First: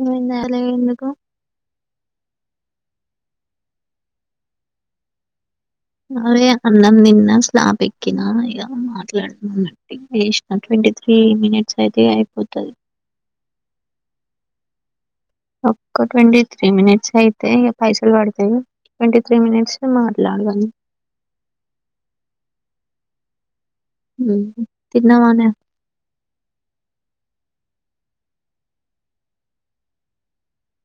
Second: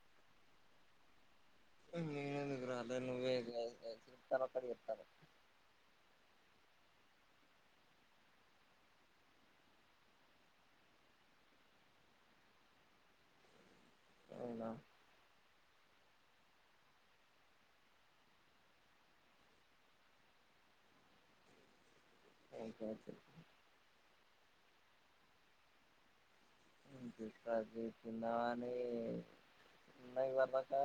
ఉమ్ ఎాల ఎందుకు. నేను ఎందుకురా నువ్వు పడి ఎతాల అదే అన్నం తిన్న స్లాబ్ ఎక్కిన ఇంక మాట్లాడుతున్నా. చేసిన ట్వంటీ త్రీ మినిట్స్ అయితే అయిపోతది అవునా ఒక్క ట్వంటీ త్రీ మినిట్స్ అయితే ఇక పైసలు పడుతాయి ట్వంటీ త్రీ మినిట్స్ మాట్లాడదాం. [unintelligible] హు తిన్నావా నే తిన్నామ అని ఉన్న ఇదివారి దాకా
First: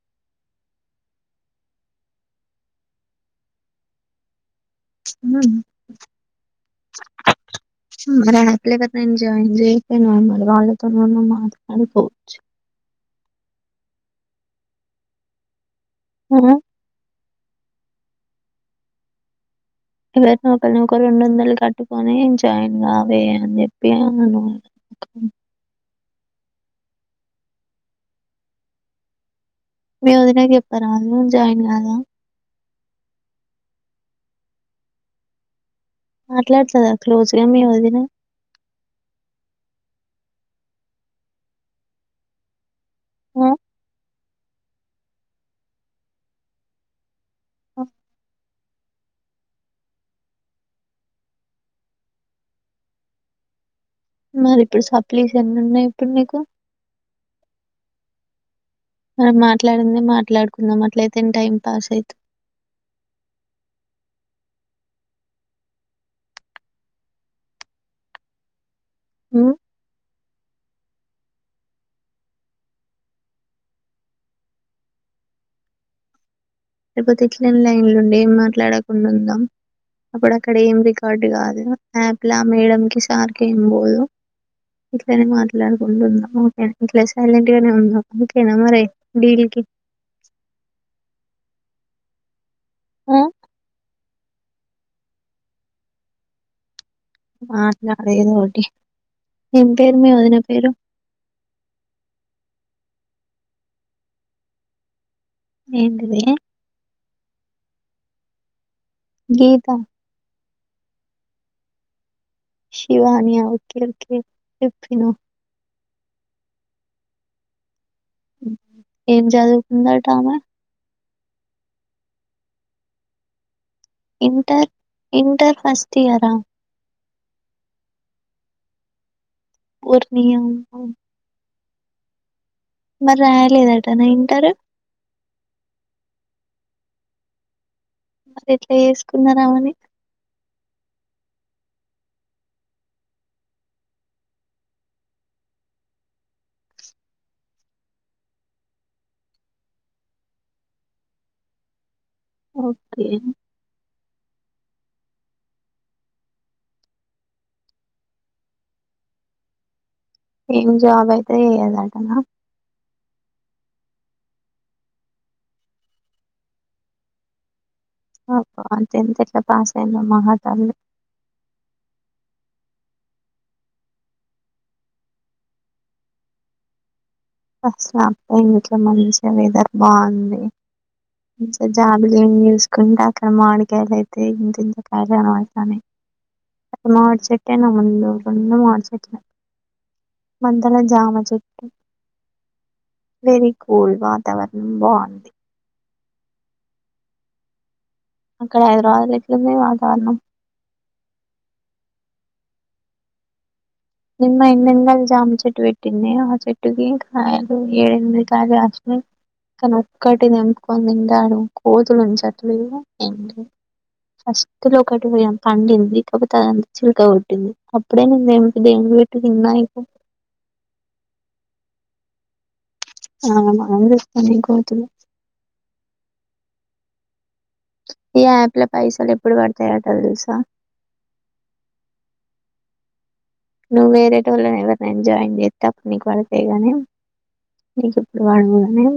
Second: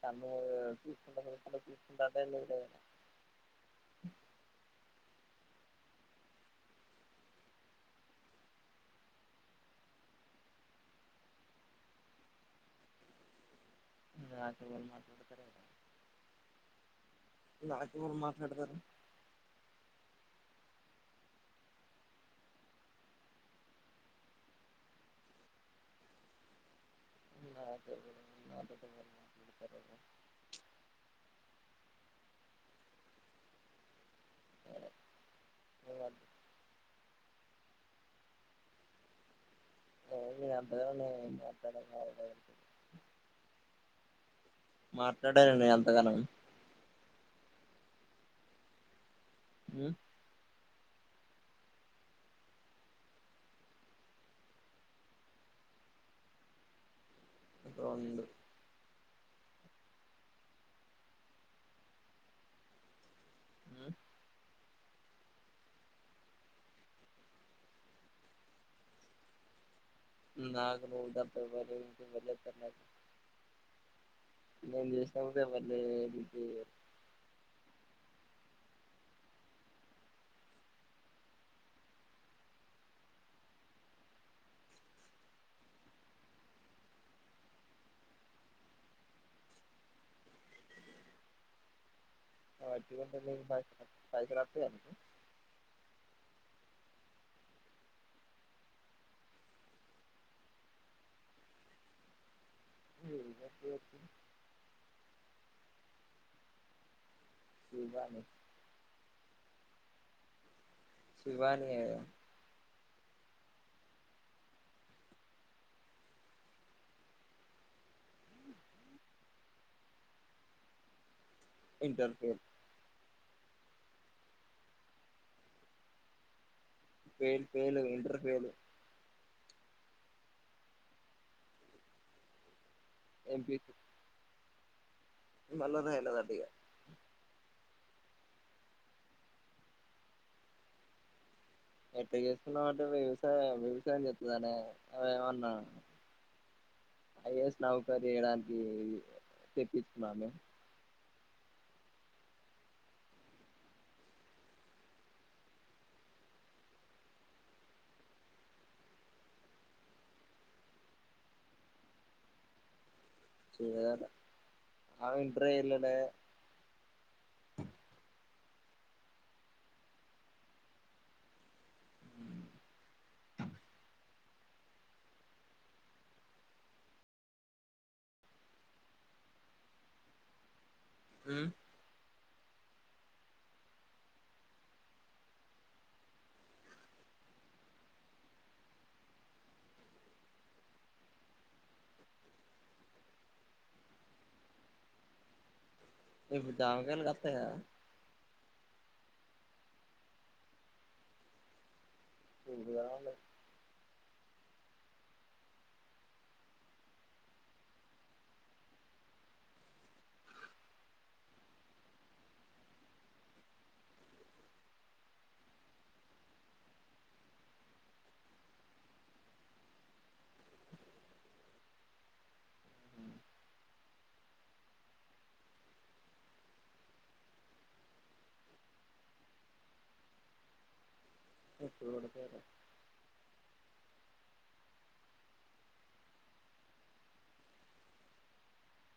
కళ్ళు మూసి చూసుకుంటా చ చూసుకుంటాదే లేదు [inaudible] హు అఖిల అక్క తో జాయిన్ చేయకపోయినా వాళ్లతో కూడా మాట్లాడుకోవచ్చు దాంట్లోనే ఎవడు మాట్లాడుతారే ఆ దాంతో మాట్లాడుతారు ఎవరు న ఒకరి నొకరు రెండు వందలు కట్టుకొని జాయిన్ గా వే అని చెప్పి అను అదే [unintelligible] మీ వదినకు చెప్ప రాదు జాయిన్ కాగా మాట్లాడుతదా క్లోజ్ గా, గా మీ వదిన ఆ అంత గానం ఎమో మాట్లాడను, హు మాట్లాడాను నే నేను అంతగనం ఆ హు మరి ఇప్పుడు సప్లీస్ ఎన్నన్నాయి ఇప్పుడు నీకు రెండు మనం మాట్లాడిందే మాట్లాడుకుందాం అట్లయితే టైం పాస్ అయితా హు హు నాకు నువ్వు తప్ప ఎవరు చేస్తారు ఎవ్వరు చేయతారు నేను చేసిన కూడా ఎవ్వరు లిఫ్ట్ చేయరు లేకపోతే ఇట్లనే లైన్లుండి ఏం మాట్లాడకుండా ఉందాం అప్పుడు అక్కడ ఏం రికార్డు కాదు యాప్లా వేయడంకీ సార్కీ ఏం పోదు ఇట్లనే మాట్లాడకుండా ఉందాం ఓకేనా ఇట్లా సైలెంట్ గానే ఉందాం ఓకేనా మరి డీల్ కి వట్టిగుంటే ఆ నీకు పై పైసలు వస్తాయా నీకు, మాటలాడు ఏదో ఒకటి ఎం పేరు మీ వదిన పేరు, [unintelligible] ఏంటిది శివాని గీత శివాని ఏ శివాని యా ఓకే ఓకే చెప్పినవు ఏం చదువుకుంద అట ఆమె inter fail inter inter first year హ ఫెయిల్ ఫెయిల్ ఇంటర్ ఫెయిల్ ఓరి నీ యమ్మ మరి రాయలేదటన ఇంటర్ రు మల్ల రాయలేదట ఇగ మరి ఎట్లా చేసుకున్నారు అమని ఎట్ట చేసుకున్నామంటే వ్యవసాయం వ్యవసాయం చెతుందనే ఏమన్నా ఐఎస్ నౌకర్ చేయడానికి తెప్పించుకున్నాము ఓకే ఏం జాబ్ అయితే చేయాదాటన చెయ్యదట ఆమె ఇంటర్ యే యెలాలే పాపం టెన్త్ ఎట్లా పాస్ అయిందో మహాతల్లీ, ఫస్ట్ టైం ఇట్లా వెదర్ టైం మంచిగా వెదర్ బాగుంది ఉమ్ [unintelligible] జా [unintelligible] మీకు దామకాయలు కత్తయ. అక్కడ హైదరాబాద్ లో ఎట్లుంది వాతావరణం. [unintelligible] నిన్న ఎండెం జామ చెట్టు పెట్టింది ఆ చెట్టుకి కాయలు ఏడ ఎనిమిది కాయలు కాసినయ్ కానీ ఒక్కటి తేపుకొని తింటే అడుగు కోతులు ఉంచట్లేదు అండ్ ఫస్ట్లో ఒకటి పో పండింది కపోతే అదంతా చిలక కొట్టింది అప్పుడే నేను. [unintelligible] ఆ మల్ల మళ్ళొస్తున్నాయ్ కోతులు. ఈ యాప్ల పైసలు ఎప్పుడు పడతాయటా తెలుసా. ఎప్పుడు పడతాయట. నువ్వు వేరే టోళ్లను ఎవరిని అయినా జాయిన్ జెతే అప్పుడు నీకు పడతయ్ గాని నీకు ఇప్పుడు పడయ్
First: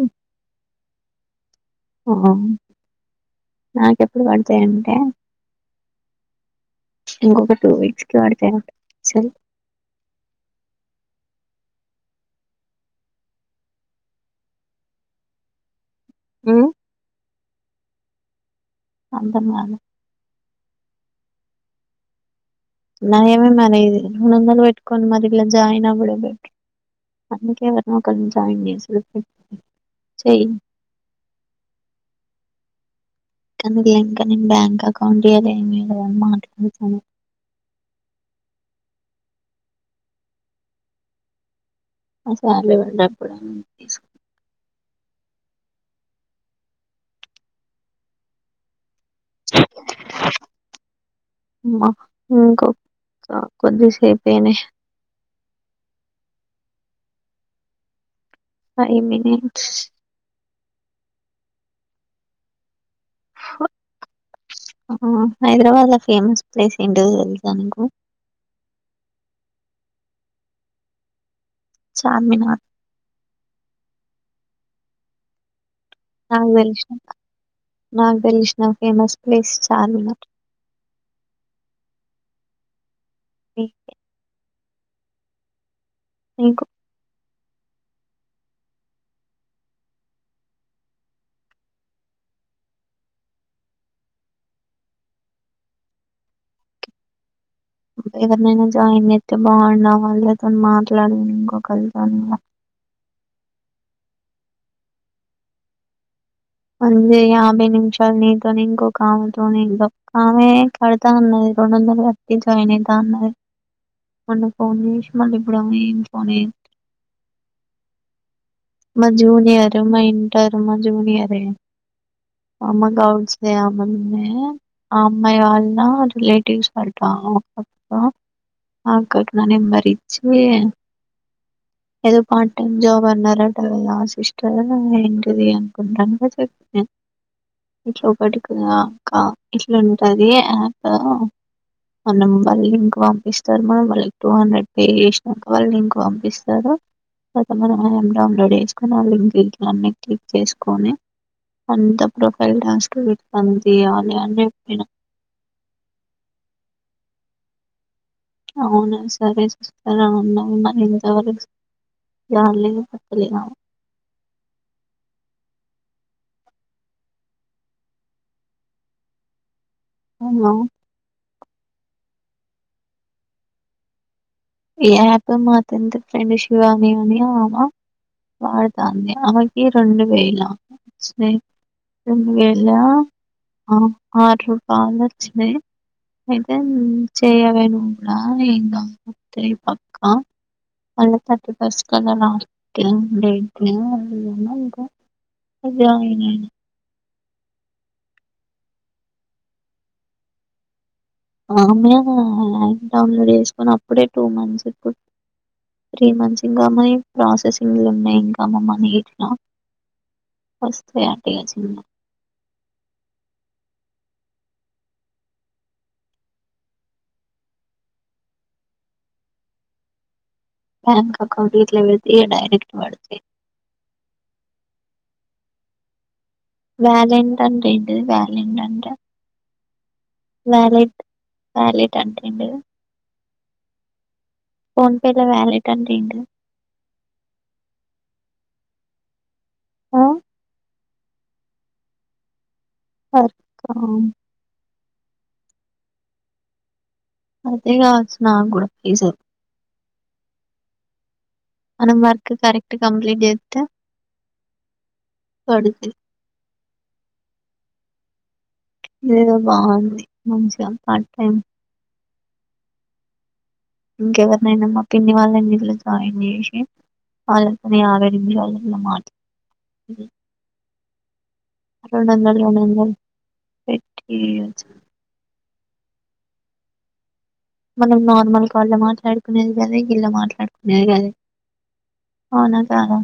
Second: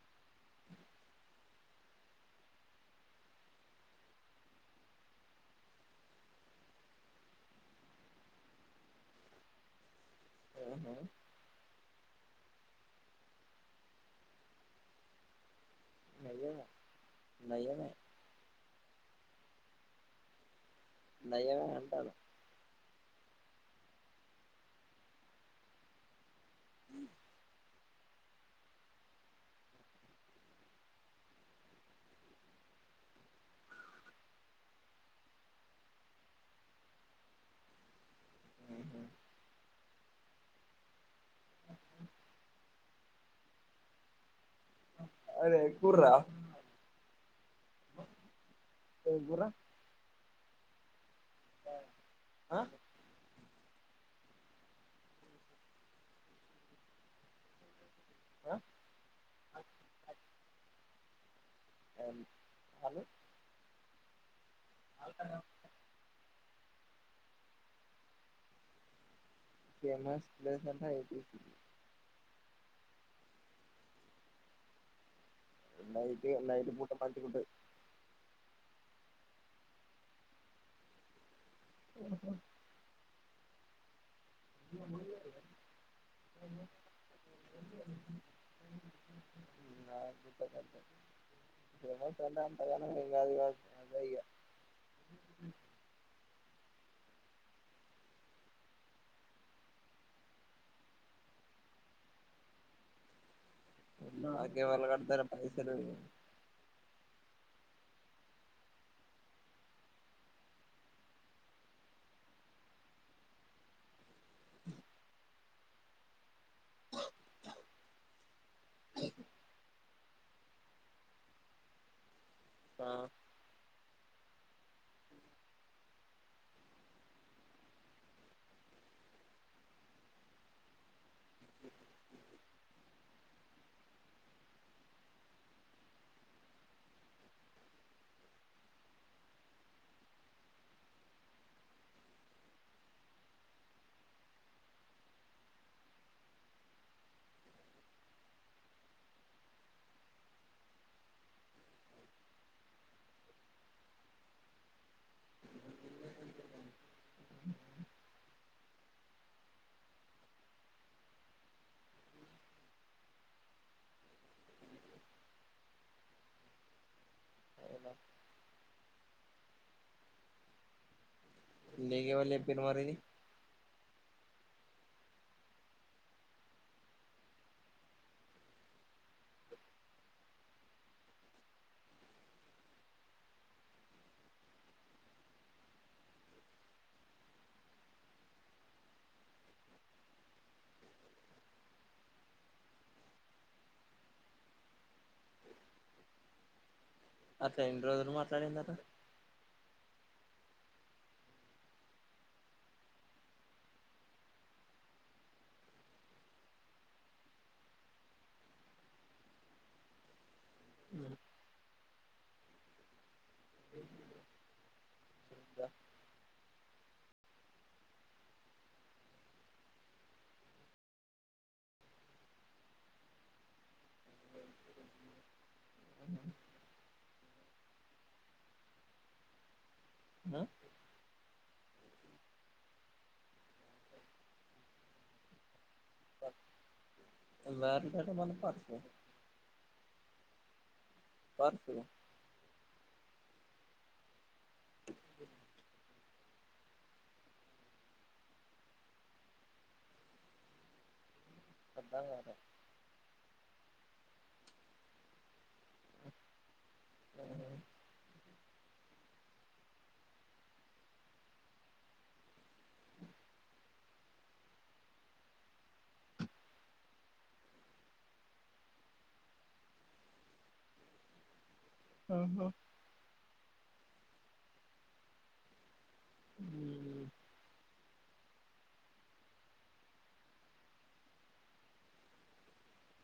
అ. నాకెప్పుడు పడతాయి అంటే ఇంకొక టూ వీక్స్ కి పడతాయి అంట సో. ఆహా. నయమే నయమే. అందమైన. నయమే అంటన్న. నయమే మరి ఇది వందలు పెట్టుకోనీ మరి ఇలా జాయిన్ అవ్వడం. అందుకే వ. మా అక్కను జాయిన్ చేసుడు చెయ్యి. కానీ దే ఇంకా నేను బ్యాంక్ అకౌంట్ ఇయ్యాలే ఏమి ఇయ్యిలేదమ్మా. [unintelligible] అది ఎక్కుర్రా రా. [inaudible] ఆ [inaudible] కొద్దిసేపేనే. ఆ పై మినిట్స్. [unintelligible] అ హైదరాబాద్ ల ఫేమస్. ప్లేస్ ఏంట తెలుసాకు నీకు. ఫేమస్ ప్లేస్ అంటే ఏ పి పి. చార్మినార్. నైట్ నాకు నైట్ పూట తెలిసిన ఒక మంచిగుంటది నాకు తెలిసిన ఫేమస్. ప్లేస్ చార్మినార్. ఓహో. [inaudible] [inaudible] ఇంకో. [unintelligible] ఎవరినైనా జాయిన్ జీత్తే బాగుండు వాళ్ళుతోని మాట్లాడ ఇంకో కోలితో. నాకెవరల్లు కడ్తరే పైసలు. యాభై నిమిషాలు నీతో ఇంకోక ఆమెతోనీ ఆమె కడతా అన్నది రెండు వందలు కట్టి జాయిన్ అయిత అన్నది మొన్న ఫోన్ చేసి మళ్ళీ ఇప్పుడ. మ జూనియర్. మ ఇంటర్ మ జూనియర్. అ అమ ఆ గవుడ్ అమ్మను అమ్మా వాళ్ళనా రిలేటివ్స్ వళ్ళంతా అప్పు అకాకి న నే మరిచ్చ ఏదో పార్ టైం జాబ్ అన్నారంట సిస్టర్ ఎంటిది అనుకుంటను ఇ చెప్ను ఇట్లా ఒకటికింకా ఇట్లాంటుంది యాప్ మనం వాళ్ళు లింక్ పంపిస్తారు మనం వాళ్ళకి టూ హండ్రెడ్ పే చేసినాక వాళ్ళు లింక్ పంపిస్తారు తర్వాత మనం ఆ యాప్ డౌన్లోడ్ చేసుకొని ఆ లింక్ ఇంట్లో నే క్లిక్ చేసుకొని అంత ప్రొఫైల్ టాస్క్ వితుంది అని అని చెప్పిన అవును సరేస్తార అ ఉన్నావు మ ఇంతవరకు జాలలేదు పక్కలిగాము హలో నీకు ఎవళ్ళు చెప్పిండ్రు మరి ఈ యాప్ మాతోంది ఫ్రెండ్ శివాని అని ఆమె వాడుతాంది. ఆమెకి రెండు వేల చ్చినాయ్, రెండు వేల ఆ ఆరు రూపాయల చ్చినయ్ అయితే చేయలేను నా ఇంగ. తేపక్క [unintelligible] అట్లా ఎన్ని రోజులు మాట్లాడిందట ఆమె యాప్ డౌన్లోడ్ చేసుకుని అప్పుడే టూ మంత్స్ ఇప్పుడు త్రీ మంత్స్ ఇంగా మనీ ప్రాసెసింగ్ లో ఉన్నాయి. ఇంకా మా మనీ ఇట్లా వస్తే హ్యాపీ గా చిన్న. బ్యాంక్ అకౌంట్ గిట్ల వెడితే ఇగ డైరెక్ట్ వడుతయ్ ఆ హ వాలెంటన్ అంటే ఏంటిది వాలెంన్ టంటే ఆ వాలెట్ వాలిట్ అంటేండి ఫోన్పేలో వాలెట్ అంటే ఏంటిది? ఆ వాటి కంటే మంది పాత వ ఆ వర్క్ వర్క్ ఆ అదే కావచ్ నాగ్గూడా ఈసావ్ మనం అర్థం వర్క్ కాలే కరెక్ట్ కంప్లీట్ చేత్తే పడుక మ్మ్ హ్ ఏదో బాగుంది మంచిగా పార్ టైం ఇంకెవరినైనా మ్మా పిన్ని వాళ్ళను ఇందులో జాయిన్ చేసి, వాళ్ళతోని యాభై నిమిషాలు ఇంగ మాట్లా రెండు వందలు ఆహా రెండు వందలు [unintelligible] మనం నార్మల్ కాళ్ళు మాట్లాడుకునేది కదా ఇళ మాట్లాడుకునేది కదా అవునా కదా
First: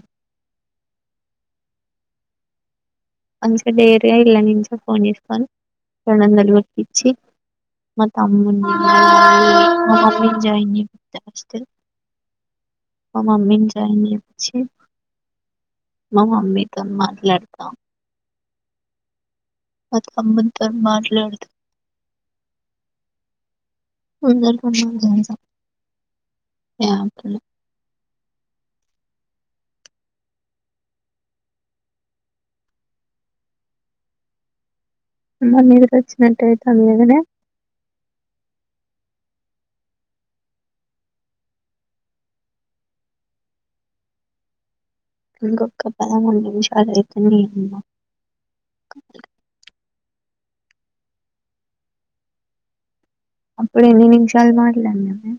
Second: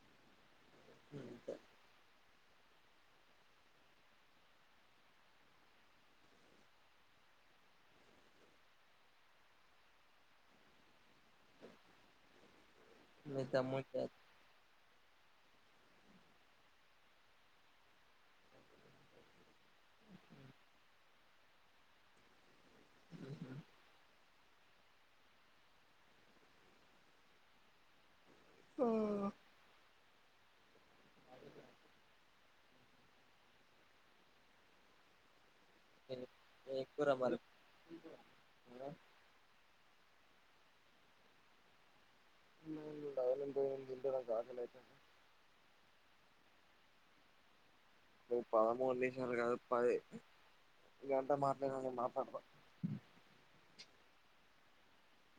అస డేర్గా ఇల్లాని ఫోన్ చేసుకోను రెండు వందలు పాపిచ్చి మా తమ్ముని జాయిన్ మమ అ మీ మిన తమ్మునిదా జయిని వచ్చి మా మమ్మీతో మాట్లాడతాం అత అబంతర్ మట్లడుత [unintelligible] ఓ మా మీదకు వచ్చినట్టయిత ఏం మీ కూర మరి వల ఇద కాల అతే ఇంకొక పదమూడు నిమిషాలు అయిత నేన్నా నువ్వు పదమూడు నిమిషాలు కాదు పది ఇది అంత మాటలు అన్ని మాట్లాడ కూడదు అప్పుడు ఎన్ని నిమిషాలు మాట్లాడినే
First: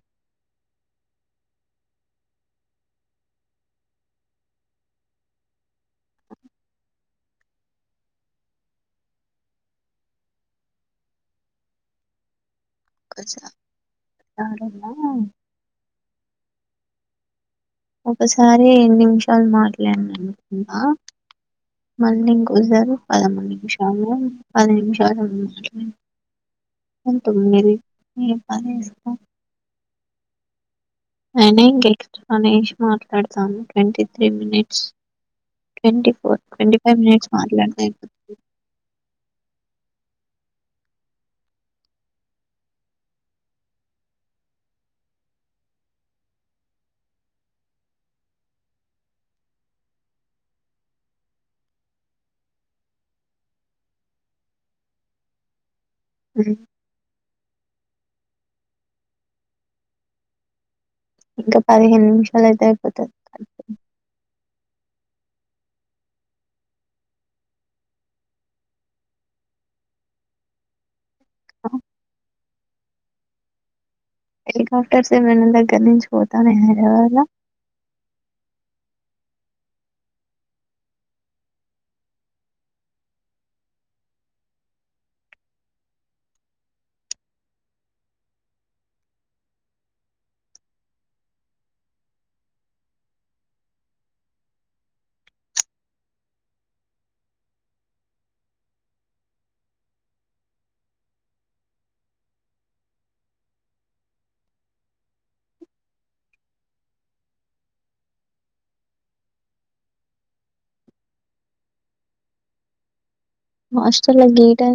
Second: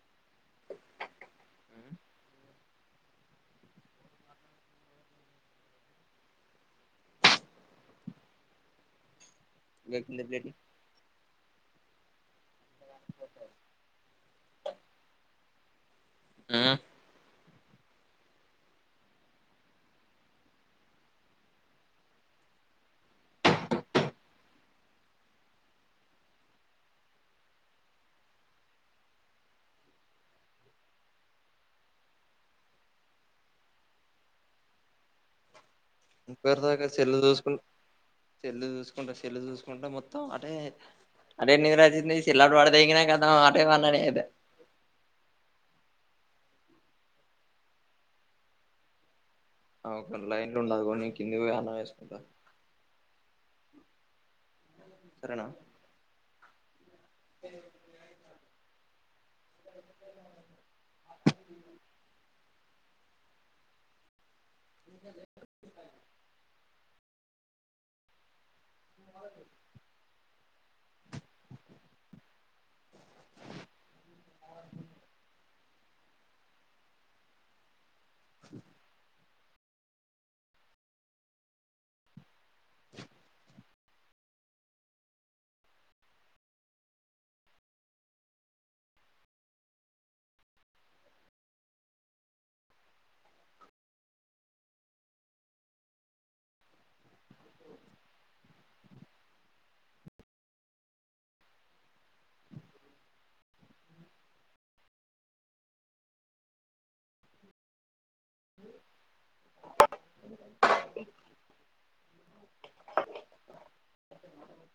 వకిందటి ఒకసారి ఆ ఒకసారి ఎన్ని నిమిషాలు మాట్లాడి అనుకున్నా మళ్ళీ ఇంకొసరు పదమూడు నిమిషాలు పది నిమిషాలు మాట్లా తొమ్మిదిస్తా నేనే ఇంకెక్స్ట్ అనేసి మాట్లాడతాను twenty three minutes twenty four ఇంరు ట్వంటీ దాకా ఫైవ్ చెల్లు మినిట్స్ చూసుకు మాట్లాడితే అయిపోతుంది చెల్లు చూసుకుంటే చెల్లు చూసుకుంటే మొత్తం [unintelligible] క లైంట్లు ఉండదు కొనీ నే కింది అన్నం వేసుకుంటా సరేనా సరిే అ అ ఇంకా పదిహేను నిమిషాల అయితే అయిపోతుంది ఆ హెలికాప్టర్స్ే మేన్న దగ్గర నుంచి పోతానే హైదవాళ మస్టల్ గ టై